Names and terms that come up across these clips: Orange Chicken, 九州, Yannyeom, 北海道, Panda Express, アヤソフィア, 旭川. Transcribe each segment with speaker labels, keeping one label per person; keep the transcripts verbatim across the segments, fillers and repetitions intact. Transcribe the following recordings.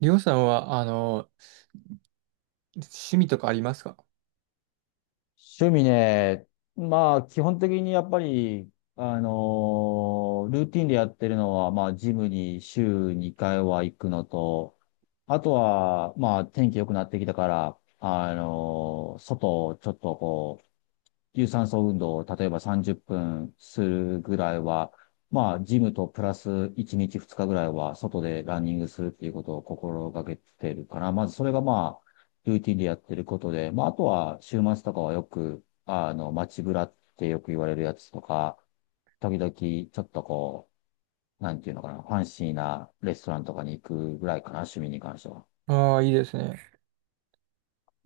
Speaker 1: りょうさんは、あの、趣味とかありますか？
Speaker 2: 趣味ね、まあ、基本的にやっぱり、あのールーティンでやってるのは、まあ、ジムに週にかいは行くのと、あとは、まあ、天気良くなってきたから、あのー外をちょっと有酸素運動を例えばさんじゅっぷんするぐらいは、まあ、ジムとプラスいちにちふつかぐらいは外でランニングするっていうことを心がけてるから、まずそれがまあ、ルーティンでやってることで、まあ、あとは週末とかはよく、あの、街ブラってよく言われるやつとか、時々ちょっとこう、なんていうのかな、ファンシーなレストランとかに行くぐらいかな、趣味に関しては。
Speaker 1: ああー、いいですね。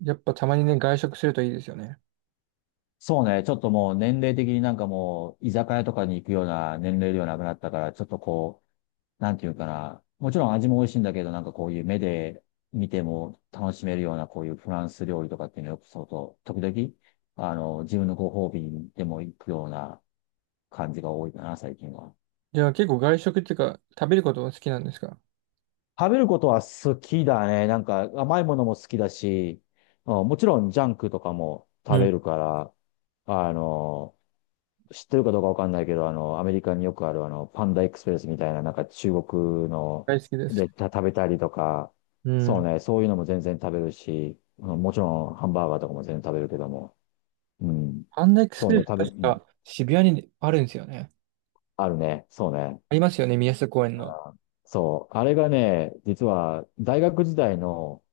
Speaker 1: やっぱたまにね、外食するといいですよね。
Speaker 2: そうね、ちょっともう年齢的になんかもう、居酒屋とかに行くような年齢ではなくなったから、ちょっとこなんていうかな、もちろん味も美味しいんだけど、なんかこういう目で見ても楽しめるようなこういうフランス料理とかっていうのよくそうと、時々、あの、自分のご褒美にでも行くような感じが多いかな、最近は。
Speaker 1: じゃあ結構外食っていうか、食べることも好きなんですか？
Speaker 2: 食べることは好きだね。なんか甘いものも好きだし、うん、もちろんジャンクとかも
Speaker 1: う
Speaker 2: 食べ
Speaker 1: ん。
Speaker 2: るから、あの、知ってるかどうかわかんないけど、あの、アメリカによくある、あの、パンダエクスプレスみたいな、なんか中国の
Speaker 1: 大好きです。
Speaker 2: でた食べたりとか、
Speaker 1: う
Speaker 2: そう
Speaker 1: ん。
Speaker 2: ね、そういうのも全然食べるし、あのもちろんハンバーガーとかも全然食べるけども、うん。
Speaker 1: パンダエクス
Speaker 2: そ
Speaker 1: プ
Speaker 2: うね、
Speaker 1: レス
Speaker 2: 食べ、う
Speaker 1: 確
Speaker 2: ん、
Speaker 1: か渋谷にあるんですよね。
Speaker 2: あるね、そうね。
Speaker 1: ありますよね、宮下公園の。
Speaker 2: そう、あれがね、実は大学時代の、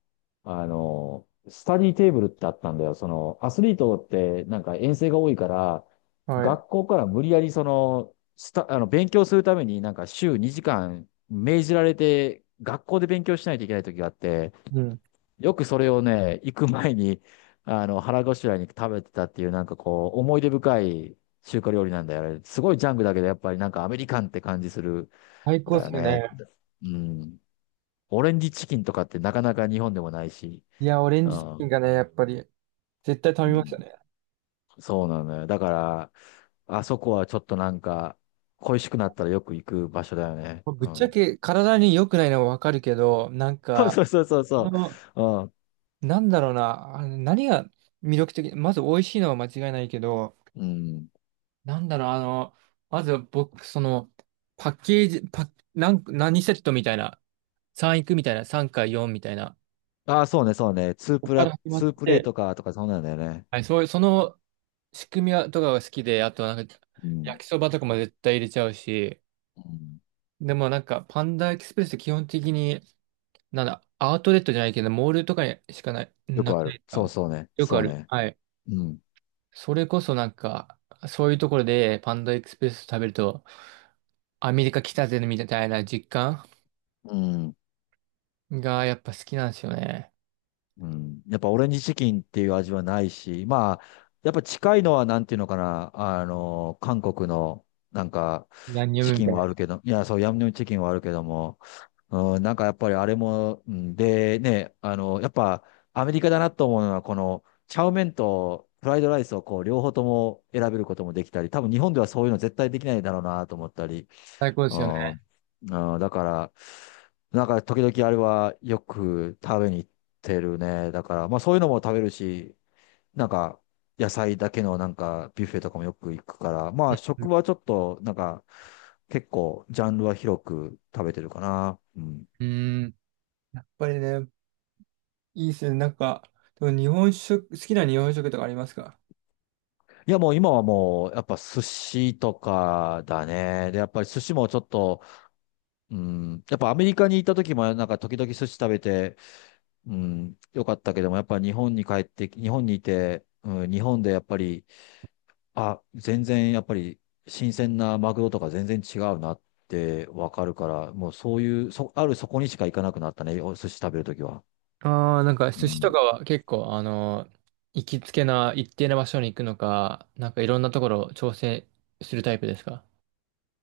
Speaker 2: あの、スタディテーブルってあったんだよ。その、アスリートってなんか遠征が多いから、
Speaker 1: はい。
Speaker 2: 学校から無理やりその、スタ、あの、勉強するためになんか週にじかん命じられて、学校で勉強しないといけない時があって、
Speaker 1: うん。
Speaker 2: よくそれをね、行く前に、あの、腹ごしらえに食べてたっていうなんかこう、思い出深い中華料理なんだよね。あれすごいジャンクだけど、やっぱりなんかアメリカンって感じする。
Speaker 1: 最高っ
Speaker 2: だ
Speaker 1: す
Speaker 2: よ
Speaker 1: よ
Speaker 2: ね。
Speaker 1: ね。
Speaker 2: うん。オレンジチキンとかってなかなか日本でもないし。
Speaker 1: いや、オレン
Speaker 2: う
Speaker 1: ジチキン
Speaker 2: ん。
Speaker 1: がね、やっぱり、絶対食
Speaker 2: う
Speaker 1: べました
Speaker 2: ん。
Speaker 1: ね。
Speaker 2: そうなのよ。だから、あそこはちょっとなんか、恋しくなったらよく行く場所だよね。
Speaker 1: ぶっ
Speaker 2: う
Speaker 1: ちゃ
Speaker 2: ん。
Speaker 1: け体に良くないのはわかるけど、なん
Speaker 2: そう
Speaker 1: か、
Speaker 2: そうそうそう
Speaker 1: こ
Speaker 2: そ
Speaker 1: の、
Speaker 2: う。
Speaker 1: なんだろうな、あの何が魅力的、まず美味しいのは間違いないけど、
Speaker 2: うん。うん。
Speaker 1: なんだろう、あの、まず僕、その、パッケージ、パッ、なん何セットみたいな、さんいくみたいな、さんかよんみたいな、
Speaker 2: ああ、そうね、そうね。ツー
Speaker 1: ここ
Speaker 2: プ
Speaker 1: から
Speaker 2: ラ、
Speaker 1: 始まっ
Speaker 2: ツープレイ
Speaker 1: て、
Speaker 2: とか、とかそうなんだよね。
Speaker 1: はい、そういう、その仕組みはとかが好きで、あとなんか、
Speaker 2: う
Speaker 1: 焼
Speaker 2: ん。
Speaker 1: きそばとかも絶対入れちゃうし、
Speaker 2: うん。
Speaker 1: でもなんか、パンダエキスプレスって基本的に、なんだ、アウトレットじゃないけど、モールとかにしかない、
Speaker 2: よ
Speaker 1: な
Speaker 2: くあ
Speaker 1: くな
Speaker 2: る。
Speaker 1: いです
Speaker 2: そう
Speaker 1: か。
Speaker 2: そうね。
Speaker 1: よくあ
Speaker 2: そう
Speaker 1: る。
Speaker 2: ね。
Speaker 1: はい。
Speaker 2: うん。
Speaker 1: それこそなんか、そういうところでパンダエクスプレス食べると、アメリカ来たぜみたいな実感
Speaker 2: うん。
Speaker 1: がやっぱ好きなんですよね。
Speaker 2: うん。やっぱオレンジチキンっていう味はないし、まあ、やっぱ近いのはなんていうのかな、あの、韓国のなんか
Speaker 1: ヤンニョ
Speaker 2: チ
Speaker 1: ムみ
Speaker 2: キン
Speaker 1: たい
Speaker 2: はある
Speaker 1: な。
Speaker 2: けど、いや、そう、ヤムニョムチキンはあるけども、うん、なんかやっぱりあれも、うん、でね、あの、やっぱアメリカだなと思うのは、この、チャウメンとフライドライスをこう、両方とも選べることもできたり、多分日本ではそういうの絶対できないだろうなと思ったり、
Speaker 1: 最高で
Speaker 2: う
Speaker 1: すよね。
Speaker 2: ん、うん、だから、なんか時々あれはよく食べに行ってるね。だから、まあそういうのも食べるし、なんか野菜だけのなんかビュッフェとかもよく行くから、ま
Speaker 1: う
Speaker 2: あ
Speaker 1: ん。
Speaker 2: 食はちょっとなんか結構ジャンルは広く食べてるかな。うん。
Speaker 1: うん。やっぱりね、いいっすよね。なんか、でも日本食、好きな日本食とかありますか？
Speaker 2: いやもう今はもうやっぱ寿司とかだね。で、やっぱり寿司もちょっと、うん、やっぱアメリカに行った時もなんか時々寿司食べて、うん、よかったけども、やっぱり日本に帰って日本にいて、うん、日本でやっぱり、あ、全然やっぱり新鮮なマグロとか全然違うなってわかるから、もうそういう、そ、あるそこにしか行かなくなったね、お寿司食べるときは。
Speaker 1: ああ、なんか
Speaker 2: う
Speaker 1: 寿司と
Speaker 2: ん。
Speaker 1: かは結構、あの、行きつけな一定な場所に行くのか、なんかいろんなところを調整するタイプですか？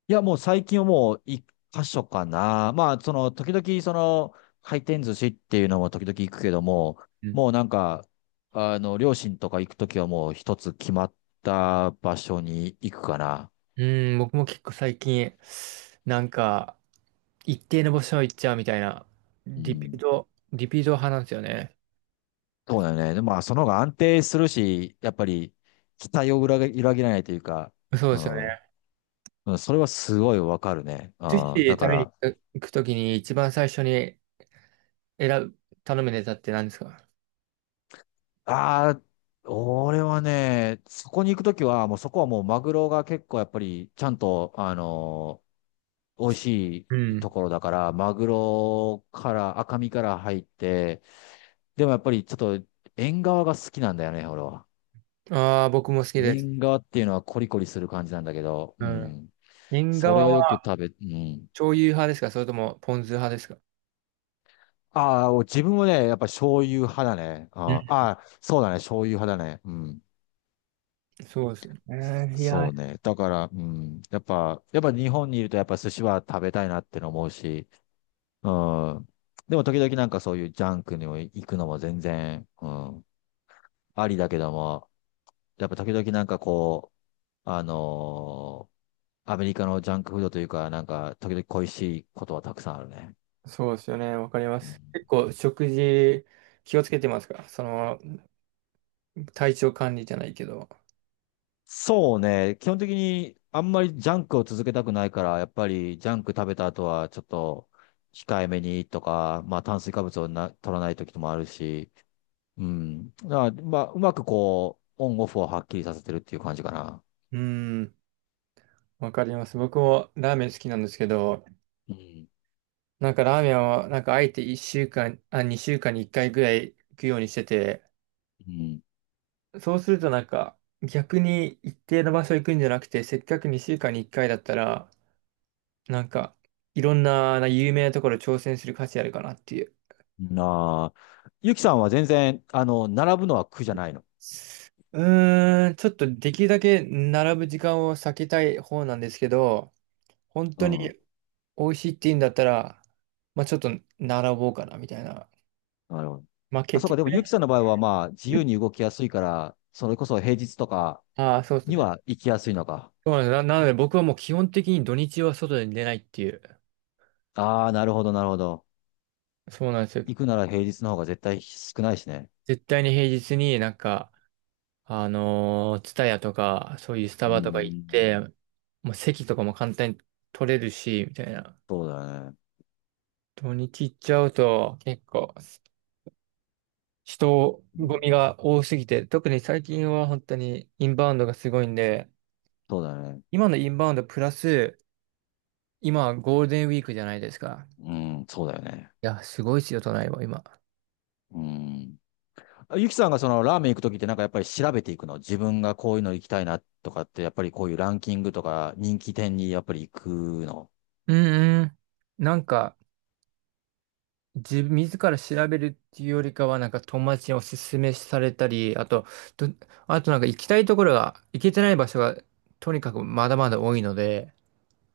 Speaker 2: いや、もう最近はもう一箇所かな。まあ、その、時々その、回転寿司っていうのも時々行くけども、
Speaker 1: うん、
Speaker 2: もうなんか、あの、両親とか行くときはもう一つ決まった場所に行くかな。
Speaker 1: うん僕も結構最近、なんか、一定の場所行っちゃうみたいな、
Speaker 2: う
Speaker 1: リピー
Speaker 2: ん、
Speaker 1: ト、リピート派なんですよね。
Speaker 2: そうだよね。でも、まあ、その方が安定するし、やっぱり期待を裏切裏切らないというか、
Speaker 1: そう
Speaker 2: う
Speaker 1: ですよね。
Speaker 2: ん、うん、それはすごいわかるね。
Speaker 1: 寿司
Speaker 2: うん、だ
Speaker 1: 食
Speaker 2: か
Speaker 1: べに
Speaker 2: ら、
Speaker 1: 行くときに一番最初に選ぶ、頼むネタって何ですか？
Speaker 2: ああ、俺はね、そこに行くときは、もうそこはもうマグロが結構やっぱりちゃんと、あのー美味し
Speaker 1: う
Speaker 2: い
Speaker 1: ん。
Speaker 2: ところだから、マグロから赤身から入って、でもやっぱりちょっと縁側が好きなんだよね、俺は。
Speaker 1: ああ、僕も好きです。
Speaker 2: 縁側っていうのはコリコリする感じなんだけど、
Speaker 1: う
Speaker 2: う
Speaker 1: ん。
Speaker 2: ん、
Speaker 1: 縁
Speaker 2: それ
Speaker 1: 側
Speaker 2: をよく
Speaker 1: は
Speaker 2: 食べ、うん。
Speaker 1: 醤油派ですか、それともポン酢派ですか？
Speaker 2: ああ、自分もね、やっぱ醤油派だね。
Speaker 1: うん。
Speaker 2: あーあー、そうだね、醤油派だね。うん。
Speaker 1: そうですね。い
Speaker 2: そ
Speaker 1: や、
Speaker 2: うね。だから、うん。やっぱ、やっぱ日本にいるとやっぱ寿司は食べたいなっての思うし、うん。でも時々なんかそういうジャンクにも行くのも全然、うん。ありだけども、やっぱ時々なんかこう、あのーアメリカのジャンクフードというか、なんか時々恋しいことはたくさんあるね。
Speaker 1: そうですよね。わかりま
Speaker 2: うん、
Speaker 1: す。結構食事気をつけてますか、その体調管理じゃないけど。
Speaker 2: そうね。基本的にあんまりジャンクを続けたくないから、やっぱりジャンク食べた後はちょっと控えめにとか、まあ炭水化物をな取らない時もあるし、うん。だからまあ、うまくこう、オンオフをはっきりさせてるっていう感じかな。
Speaker 1: うん。わかります。僕もラーメン好きなんですけど、
Speaker 2: うん。
Speaker 1: なんかラーメンは、なんかあえていっしゅうかん、あ、にしゅうかんにいっかいぐらい行くようにしてて、
Speaker 2: うん。
Speaker 1: そうするとなんか逆に一定の場所行くんじゃなくて、せっかくにしゅうかんにいっかいだったら、なんかいろんな、な有名なところ挑戦する価値あるかなっていう。
Speaker 2: なあ。ゆきさんは全然、あの、並ぶのは苦じゃないの。
Speaker 1: うーん、ちょっとできるだけ並ぶ時間を避けたい方なんですけど、本
Speaker 2: う
Speaker 1: 当に
Speaker 2: ん。
Speaker 1: 美味しいって言うんだったら、まあちょっと並ぼうかなみたいな。
Speaker 2: なるほど。
Speaker 1: まあ
Speaker 2: あ、そう
Speaker 1: 結
Speaker 2: か。でも
Speaker 1: 局
Speaker 2: ゆき
Speaker 1: ね。
Speaker 2: さんの場合はまあ、自由に動きやすいから、それこそ平日とか
Speaker 1: ああ、そうです
Speaker 2: に
Speaker 1: ね。
Speaker 2: は行きやすいのか。
Speaker 1: そうなんです。な、なので僕はもう基本的に土日は外に出ないっていう。
Speaker 2: ああ、なるほど、なるほど。
Speaker 1: そうなんですよ。
Speaker 2: 行くなら平日の方が絶対少ないしね。
Speaker 1: 絶対に平日になんか、あのー、ツタヤとか、そういうスタ
Speaker 2: う
Speaker 1: バとか行っ
Speaker 2: ー
Speaker 1: て、
Speaker 2: ん。
Speaker 1: もう席とかも簡単に取れるし、みたいな。
Speaker 2: そうだよね。
Speaker 1: 土日行っちゃうと結構人
Speaker 2: う
Speaker 1: 混み
Speaker 2: ん、
Speaker 1: が多すぎて、特に最近は本当にインバウンドがすごいんで、
Speaker 2: そうだよね。
Speaker 1: 今のインバウンドプラス、今ゴールデンウィークじゃないですか。
Speaker 2: うん、そうだよね。
Speaker 1: いや、すごいですよ、都内は今。
Speaker 2: うん。ゆきさんがそのラーメン行くときってなんかやっぱり調べていくの、自分がこういうの行きたいなとかってやっぱりこういうランキングとか人気店にやっぱり行くの。
Speaker 1: うんうん。なんか、自分、自ら調べるっていうよりかは、なんか友達におすすめされたり、あと、と、あとなんか行きたいところが、行けてない場所が、とにかくまだまだ多いので、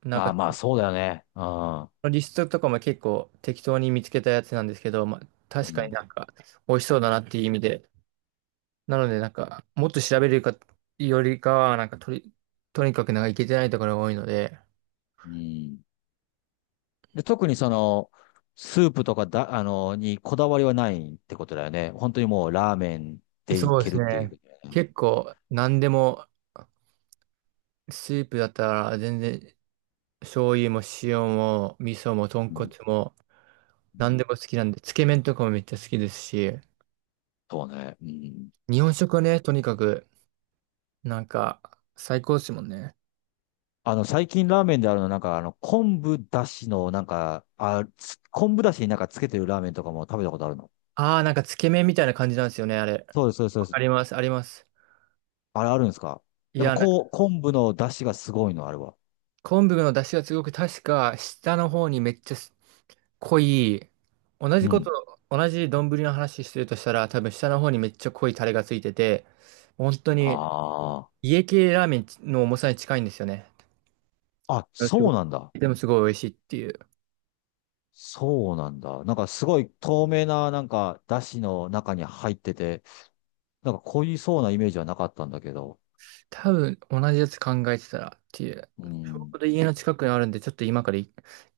Speaker 1: なん
Speaker 2: ああ、
Speaker 1: か、
Speaker 2: まあそうだよね。ああ。
Speaker 1: リストとかも結構適当に見つけたやつなんですけど、まあ、
Speaker 2: う
Speaker 1: 確かに
Speaker 2: ん。
Speaker 1: なんか、美味しそうだなっていう意味で、なのでなんか、もっと調べるか、よりかは、なんかとり、とにかくなんか行けてないところが多いので、
Speaker 2: うん。で、特にその、スープとかだ、あの、にこだわりはないってことだよね。本当にもうラーメンでい
Speaker 1: そうで
Speaker 2: け
Speaker 1: す
Speaker 2: るっていう。
Speaker 1: ね。結構、何でも、スープだったら全然醤油も塩も味噌も豚
Speaker 2: うん。
Speaker 1: 骨も
Speaker 2: う
Speaker 1: 何
Speaker 2: ん、
Speaker 1: でも好きなんで、つけ麺とかもめっちゃ好きですし、
Speaker 2: そうね。うん。
Speaker 1: 日本食はね、とにかく、なんか、最高ですもんね。
Speaker 2: あの、最近ラーメンであるの、なんか、あの、昆布だしの、なんか、あ、つ昆布だしになんかつけてるラーメンとかも食べたことあるの。
Speaker 1: ああ、なんかつけ麺みたいな感じなんですよね、あれ。
Speaker 2: そうです、そうです、そ
Speaker 1: わ
Speaker 2: うで
Speaker 1: かり
Speaker 2: す。
Speaker 1: ます、あります。
Speaker 2: あれあるんですか？
Speaker 1: い
Speaker 2: やっぱ
Speaker 1: や、なんか
Speaker 2: こう、昆布のだしがすごいの、あれは。
Speaker 1: 昆布の出汁がすごく確か下の方にめっちゃ濃い、同
Speaker 2: う
Speaker 1: じこ
Speaker 2: ん。
Speaker 1: と、同じ丼の話してるとしたら、多分下の方にめっちゃ濃いタレがついてて、本当に
Speaker 2: あ
Speaker 1: 家系ラーメンの重さに近いんですよね。
Speaker 2: あ。あ、
Speaker 1: あすご
Speaker 2: そ
Speaker 1: い
Speaker 2: うなんだ。
Speaker 1: でもすごい美味しいっていう。
Speaker 2: そうなんだ。なんかすごい透明な、なんか、だしの中に入ってて、なんか濃いそうなイメージはなかったんだけど。
Speaker 1: 多分同じやつ考えてたらっていう。
Speaker 2: う
Speaker 1: ちょ
Speaker 2: ん。
Speaker 1: うど家の近くにあるんで、ちょっと今からい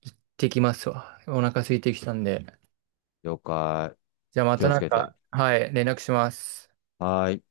Speaker 1: 行ってきますわ。お腹空いてきたんで。
Speaker 2: 了解。
Speaker 1: じゃあま
Speaker 2: 気
Speaker 1: た
Speaker 2: をつ
Speaker 1: なん
Speaker 2: けて。
Speaker 1: か、はい、連絡します。
Speaker 2: はーい。